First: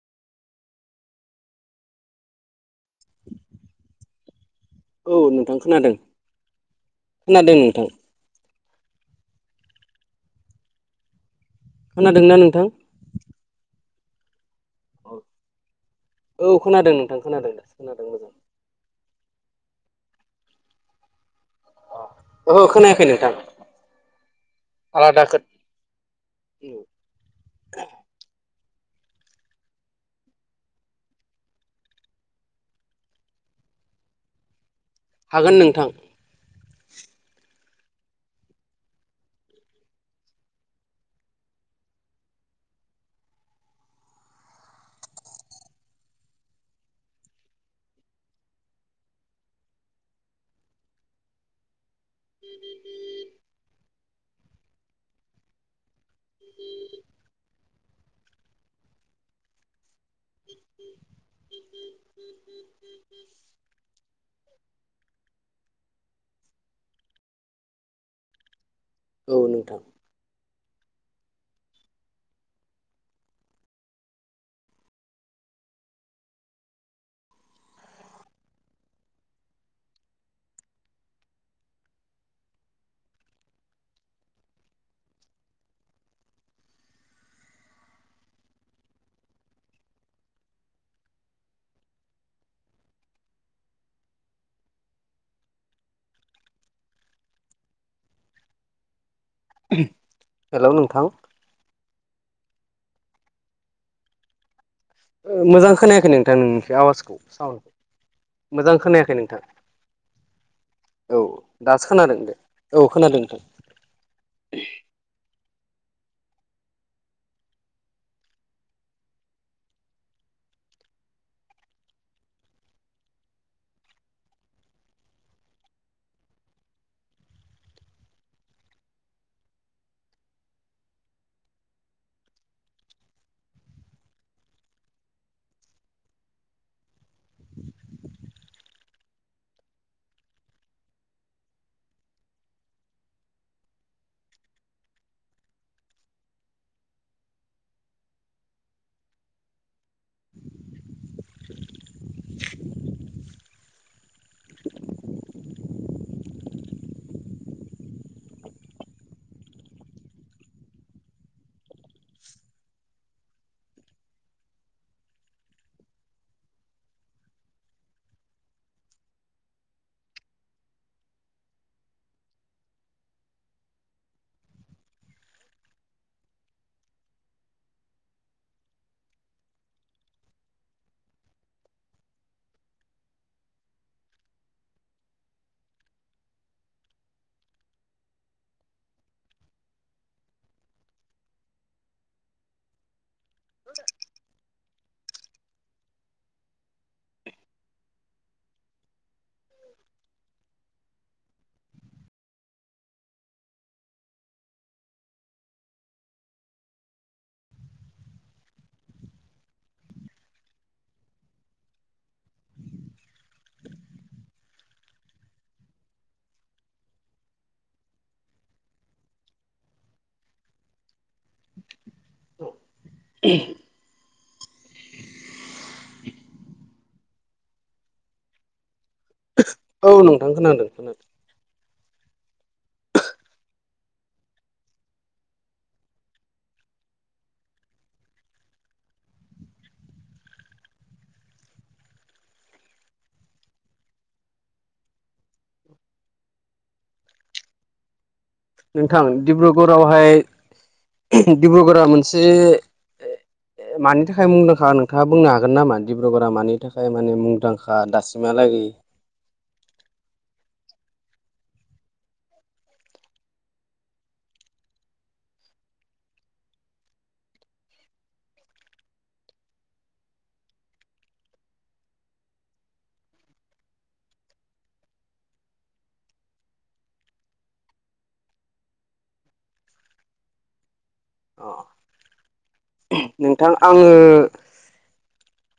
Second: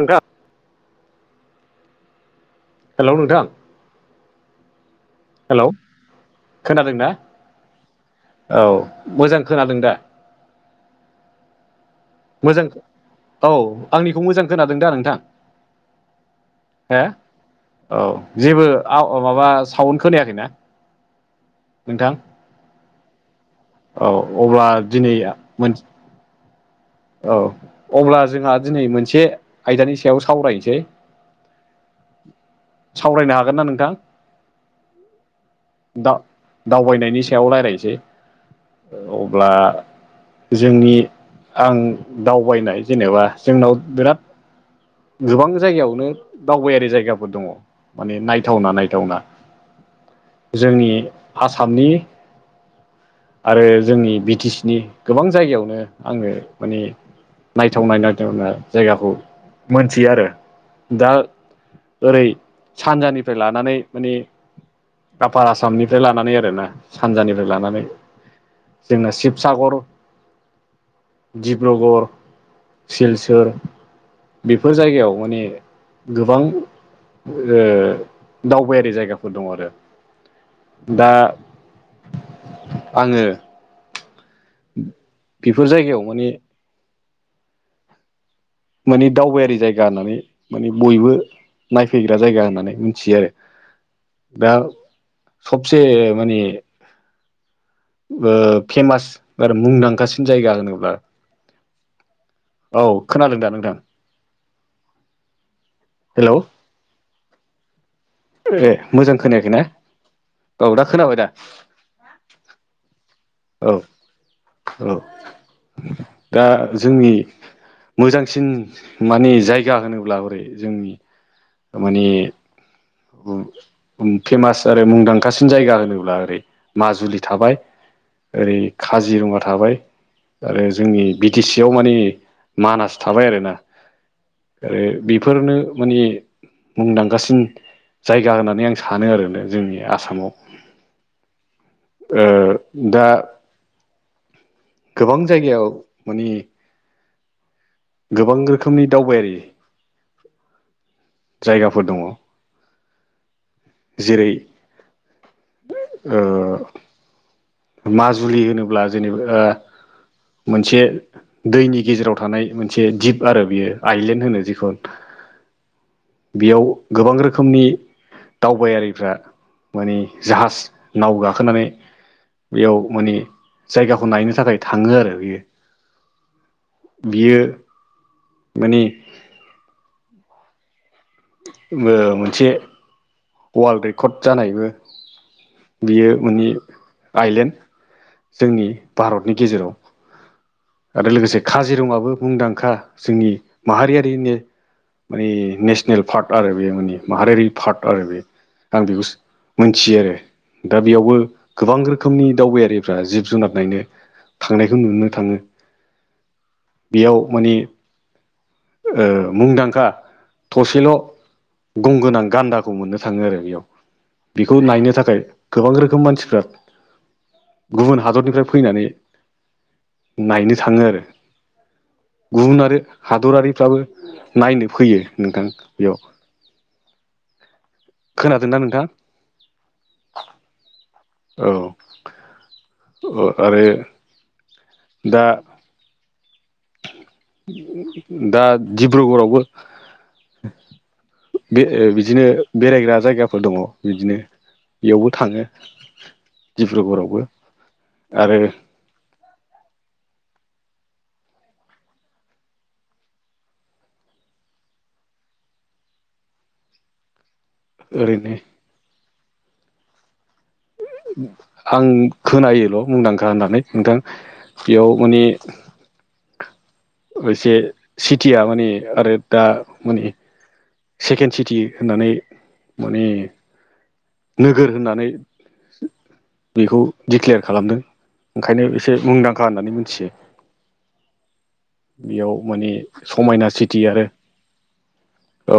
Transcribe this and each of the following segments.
नों गाब। हेलौ नोंथां। औ नोंथां हेलौ खोनादों खोनादों ना खोनादों नोंथां औ मोजां खोनादों दा। खोनादोंना नोंथां मोजां औ आंनिखौ मोजां। खोनादों दा नोंथां औ खोनादों हो नोंथां खोनादों दासो औ खोनादों मोजां जेबो आव आव माबा साउन खोनायाखैना नोंथां। ओहो खोनायाखै नोंथां औ अब्ला दिनै आलादा खोथ मोन। औ अब्ला जोंहा दिनै मोनसे आयदानि सायाव सावरायनोसै। सावरायनो हागोन ना नोंथां। हागोन नोंथां। दा दावबायनायनि सायाव रायलायनोसै। अब्ला जोंनि। आं दावबायनाय जेनेबा जोंनाव बिराद। गोबां जायगायावनो दावबायारि जायगाफोर दङ माने नायथावना नायथावना। जोंनि हासामनि। आरो जोंनि बिटि सि नि गोबां जायगायावनो। आङो माने नायथावनाय नायथावना जायगाखौ। मोनथियो आरो दा। ओरै सानजानिफ्राय लानानै माने। आपार आसामनिफ्राय लानानै आरोना सानजानिफ्राय लानानै। जोंना औ नोंथां शिबसागर, डिब्रगर, सिलसोर। बेफोर जायगायाव माने गोबां दावबायारि जायगाफोर दं आरो। दा आङो बेफोर जायगायाव माने माने दावबायारि जायगा होननानै माने बयबो नायफैग्रा जायगा होननानै मिथियो आरो। दा सबसे माने फेमास आरो मुंदांखासिन जायगा हेलौ होनोब्ला नोंथां औ खोनादों दा नोंथां। मोजां खोनायाखै हेलौ नोंथां नोंनिखौ आवाजखौ साउन्खौ। ए मोजां खोनायाखैना, दा खोनाबाय औ दा। दासो खोनादों दे औ खोनादों नोंथां। औ औ दा जोंनि मोजांसिन माने जायगा होनोब्ला हरै जोंनि माने फेमास आरो मुंदांखासिन जायगा होनोब्ला ओरै माजुलि थाबाय, ओरै काजिरङगा थाबाय, आरो जोंनि बि टि सियाव माने मानास थाबाय आरोना‌ आरो बेफोरनो माने मुंदांखासिन जायगा होननानै आं सानो आरोना जोंनि आसामाव। ओ दा गोबां जायगायाव माने गोबां रोखोमनि दावबायारि जायगाफोर दङ। जेरै औ। माजुलि होनोब्ला जेनेबा मोनसे दैनि गेजेराव थानाय मोनसे जिप आरो बियो आइलेण्ड होनो जिखौ। बेयाव गोबां रोखोमनि दावबायारिफ्रा माने जाहाज नाव गाखोनानै बेयाव माने जायगाखौ नायनो थाखाय थाङो आरो बियो बियो माने मोनसे वर्ल्ड रेकर्ड जानायबो बियो मोनि आइलेण्ड जोंनि भारतनि गेजेराव। आरो लोगोसे काजिरङाबो मुंदांखा जोंनि माहारियारिनि‌ मानानि नेसनेल पार्क आरो बे माने माहारियारि पार्क आरो बे। आं बेखौ मोनथियो आरो। दा बेयावबो गोबां रोखोमनि दावबायारिफ्रा जिब जुनार नायनो थांनायखौ नुनो थाङो। बेयाव माने मुंदांखा थसेल' गंगोनां गान्दा खौ मोननो थाङो आरो बेयाव। बेखौ नायनो थाखाय गोबां रोखोम मानसिफ्रा गुबुन हादरनिफ्राय फैनानै नायनो थाङो आरो। गुबुन आरो हादरारिफ्राबो नायनो फैयो नोंथां बेयाव। खोनादों ना नोंथां। औ नोंथां खोनादों खोनादों। औ। आरो दा दा डिब्रुगरावबो बे बिदिनो बेरायग्रा जायगाफोर दङ बिदिनो बेयावबो थाङो दिडब्रुगरावबो आरो नोंथां डिब्रुगरावहाय डिब्रुगरा मोनसे ए मानि थाखाय मुंदांखा नोंथाङा बुंनो हागोन नामा डब्रुगडरा मानि थाखाय माने मुंदांखा ओरैनो दाससिमलागै आं खोनायोल' मुंदांखा होननानै नोंथां बेयाव माने एसे सिटिया माने आरो दा माने सेकेन्ड सिटि होननानै माने नोगोर होननानै बेखौ डिक्लयार खालामदों ओंखायनो एसे मुंदांखा होननानै मिथियो अ बेयाव माने समायना नोंथां सिटि आरो आङो औ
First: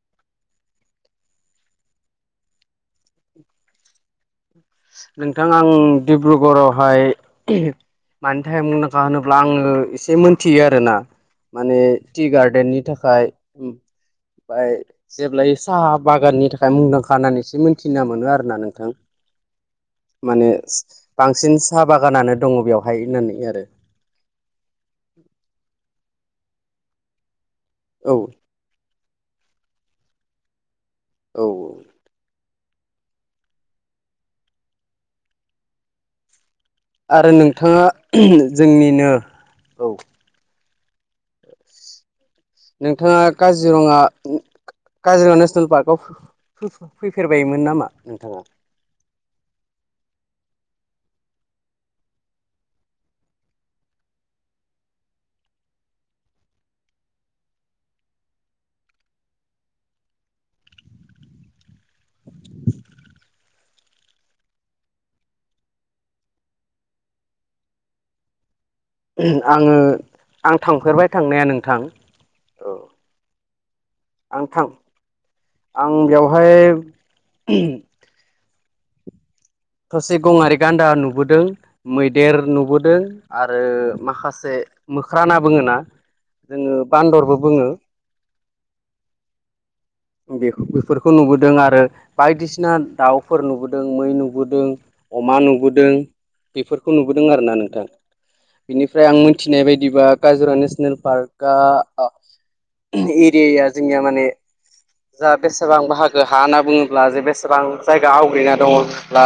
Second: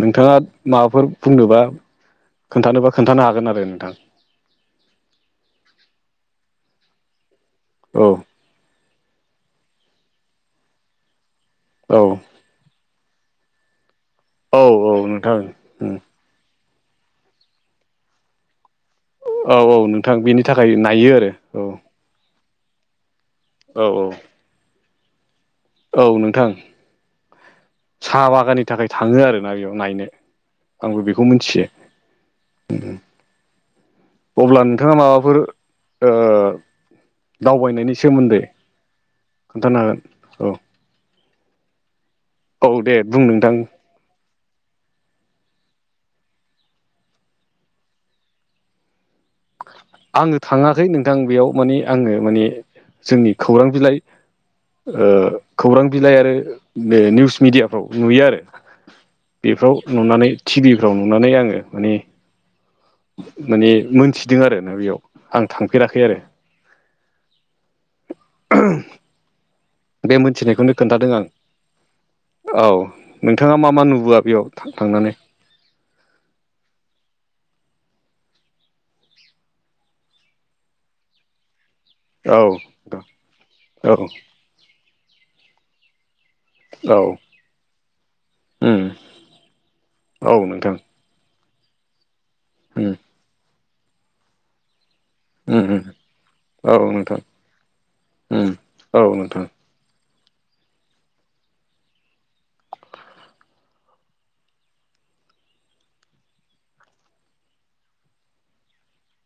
नोंथाङा माबाफोर बुंनोबा खोन्थानोबा खोनन्थानो हागोन आरो नोंथां नोंथां आं डिब्रुगऱावहाय औ मानि टाइमखा होनोब्ला आङो एसे मोनथियो आरोना माने औ टि गार्डेननि थाखाय औ ओमफफ्राय औ नोंथां जेब्लाय साहा बागाननि थाखाय मुंदांखा होननानैसो मोनथिना मोनो आरो ना नोंथां औ औ नोंथां बेनि माने थाखाय नायो आरो बांसिन औ साहा बागानानो दङ बेवहाय होननानै आरो औ औ औ नोंथां औ साहा बागाननि थाखाय थाङो आरोना बेयाव नायनो आंबो बेखौ औ मिथियो अब्ला नोंथाङा माबाफोर आरो नोंथाङा दावबायनायनि सोमोन्दै जोंनिनो खोन्थानो औ हागोन औ औ दे बुं नोंथाङा नोंथां काजिरङा काजिरङा नेसनेल पार्कआव फैफेरबायोन नामा नोंथाङा आङो थाङाखै नोंथां बेयाव माने आङो माने जोंनि खौरां बिलाइ खौरां बिलाइ आरो निउस मिडियाफ्राव नुयो आरो बेफ्राव नुनानै टिभिफ्राव नुनानै आङो माने माने मोनथिदों आरो ना बेयाव आं थांफेराखै आरो [inaudible] आङो बे आं मोनथिनायखौनो खोन्थादों थांफेरबाय आं थांनाया नोंथां औ नोंथाङा मा मा नुबाआ आं थां आं बेवहाय थसे गङारि गान्दा नुबोदों औ मैदेर नुबोदों आरो औ माखासे मोख्रा होना बुङोना जोङो बान्दरबो बुङो ओ बे बेफोरखौ नुबोदों आरो बायदिसिना उम दाउफोर नुबोदों मै नुबोदों अमा उम उम नुबोदों औ बेफोरखौ नोंथां नुबोदों आरोना नोंथां उम औ बिनिफ्राय आं नोंथां मोनथिनाय बायदिबा काजरा नेसनेल पार्कआ एरियाया जोंनिया माने जा बेसेबां बाहागो हा होनना बुङोब्ला जे बेसेबां जायगा आवग्रिना दङब्ला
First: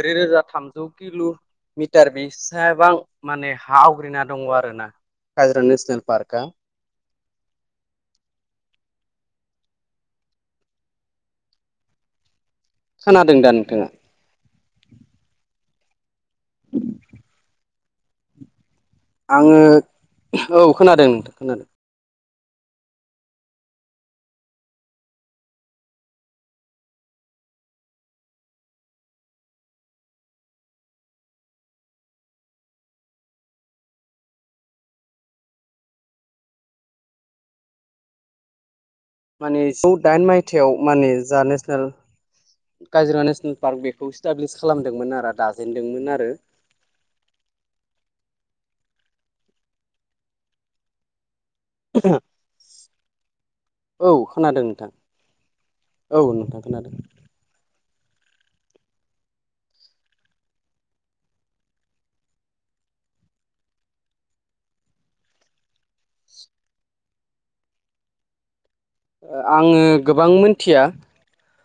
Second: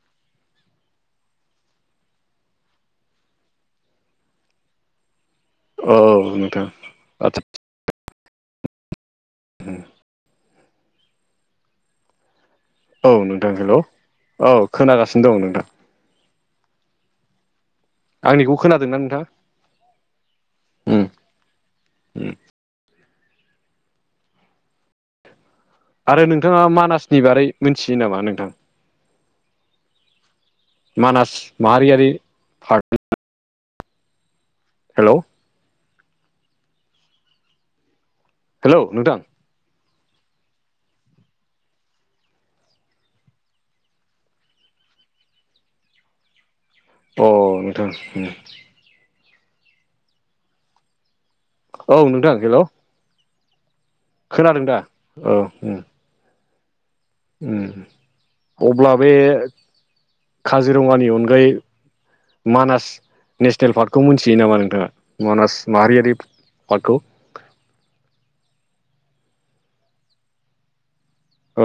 ब्रै रोजा थामजौ किल' मिटार बेसेबां माने हा आवग्रिना दङ आरोना काजिरङा औ नेसनेल पार्का नोंथां आदसा उम औ खोनादों दा नोंथां हेल' नोंथाङा औ खोनागासिनो दं नोंथां [inaudible] आंनिखौ खोनादों ना नोंथां आङो औ खोनादों नोंथां खोनादों आरो नोंथाङा मानासनि बारै मोनथियो नामा नोंथां। मानास माहारियारि फार्कनि हेल' हेलौ नोंथां माने नैजौ दाइन मायथाइयाव माने जा नेसनेल काजिरङा नेसनेल पार्क बेखौ इस्टाब्लिस खालामदोंमोन आरो दाजेनदोंमोन आरो अ नोंथां उम औ नोंथां हेल'। औ खोनादों नोंथां औ औ नोंथां खोनादों। उम अब्ला बे काजिरङानि अनगायै मानास नेसनेल पार्कखौ मोनथियो नामा नोंथाङा मानास माहारियारि पार्कखौ आङो गोबां मिथिया औ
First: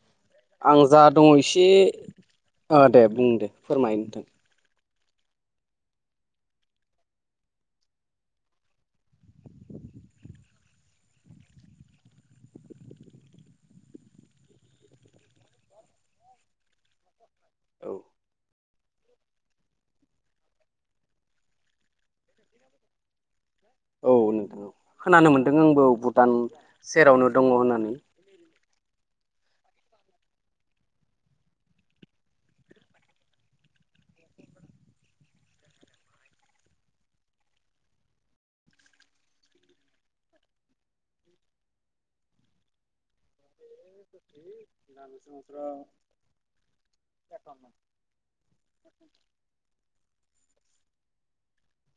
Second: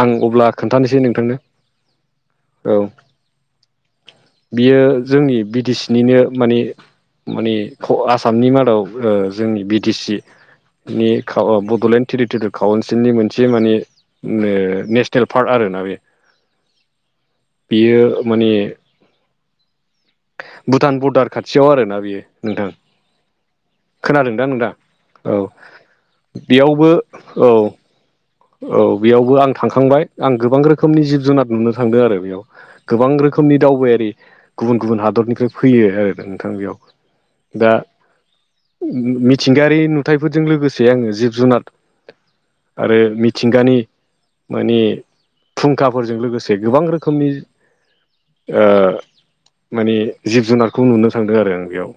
आं अब्ला आं खोन्थानोसै जा दङ नोंथांनो एसे औ अ दे बुं दे फोरमाय नोंथां बियो जोंनि बि टि सि निनो माने माने आसामनि मादाव ओ जोंनि बि टि सि नि बड'लेण्ड टेरिटरियेल काउन्सिलनि मोनसे माने नेसनेल पार्क आरोना बे औ बेयो माने भुटान बरदार खाथियाव आरोना बेयो नोंथां। औ खोनादों दा नोंगौ औ नोंथां खोनानो औ मोन्दों आंबो भुटान बेयावबो सेरावनो औ दङ होननानै। औ बेयावबो आं थांखांबाय आं गोबां रोखोमनि जिब जुनार नुनो थांदों आरो बेयाव गोबां रोखोमनि दावबायारि गुबुन-गुबुन हादरनिफ्राय फैयो आरो नोंथां बेयाव। दा मिथिंगायारि नुथायफोरजों लोगोसे आङो जिब जुनार आरो मिथिंगानि माने फुंखाफोरजों लोगोसे गोबां रोखोमनि ओ माने जिब जुनारखौ नुनो थांदों आरो आं बेयाव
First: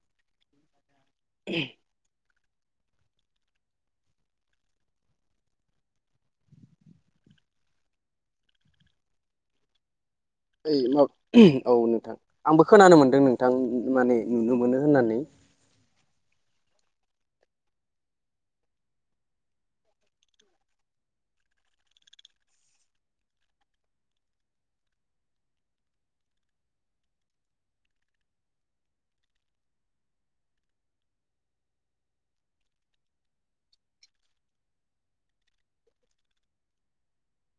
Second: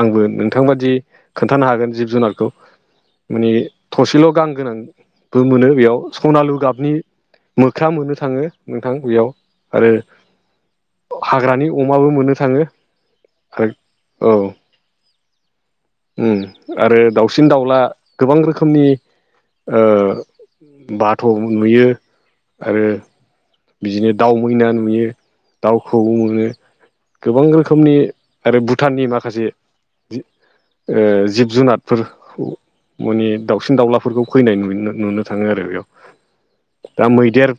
आंबो नोंथांबादि खोन्थानो हागोन जिब जुनारखौ माने थसेल' गां गोनां बो मोनो बेयाव सनालु गाबनि मोख्रा मोननो थाङो नोंथां बेयाव आरो ओइ मा हाग्रानि औ अमाबो नोंथां मोननो थाङो आंबो खोनानो मोन्दों नोंथां आरो माने औ नुनो मोनो होननानै। उम आरो दाउसिन दाउला गोबां रोखोमनि ओ बाथ' नुयो आरो बिदिनो दाउ मैना नुयो दाउखौऔ नुयो गोबां रोखोमनि आरो भुटाननि माखासे ओ जिब जुनारफोरखौ माने दाउसिन दाउलाफोरखौ फैनाय नु नुनो थाङो आरो बेयाव दा मैदेर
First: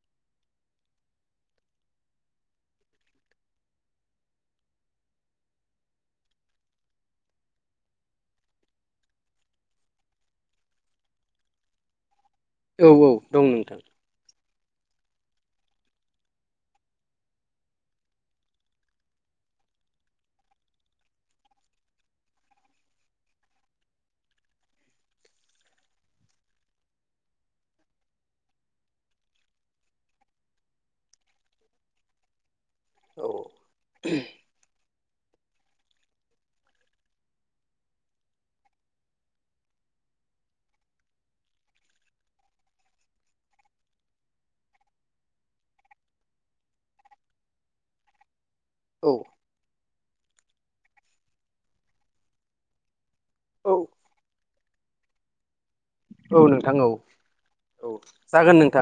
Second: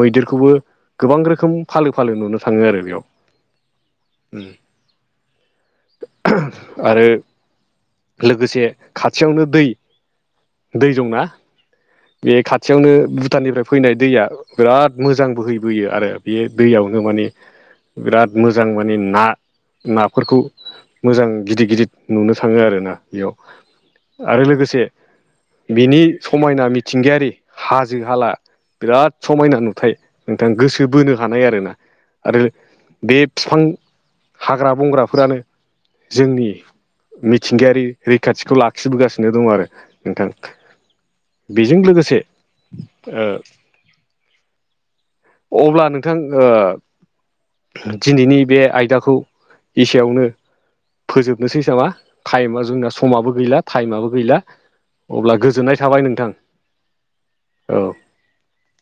मैदेरखौबो गोबां रोखोम फालो-फालो नुनो थाङो आरो बेयाव आरो लोगोसे खाथियावनो दै-दै दंना बे औ खाथियावनो औ दं भुटाननिफ्राय नोंथां फैनाय दैया बिराद मोजां बोहैबोयो आरो बे दैयावनो माने बिराद मोजां माने ना नाफोरखौ मोजां गिदिर-गिदिर नुनो थाङो आरोना बेयाव आरो लोगोसे बिनि समायना मिथिंगायारि हाजो हाला बिराद समायना नुथाय नोंथां गोसो बोनो हानाय आरो ना आरो बे औ बिफां [inaudible] हाग्रा बंग्राफोरानो जोंनि मिथिंगायारि रैखाथिखौ लाखिबोगासिनो दं आरो नोंथां। बेजों लोगोसे ओ अब्ला नोंथां ओ दिनैनि बे आइ औ दाखौ इसेयावनो फोजोबनोसैसामा टाइमा जोंना समाबो गैला औ टाइमआबो गैला अब्ला गोजोननाय थाबाय नों औ नोंथां औ औ जागोन नोंथां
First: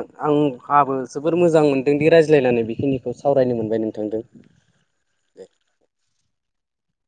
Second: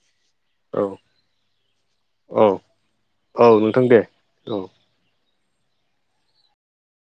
औ आंहाबो जोबोर मोजां मोनदोंदि औ रायज्लायनानै बेखिनिखौ औ सावरायनो नोंथां मोनबाय दे नोंथांदों। औ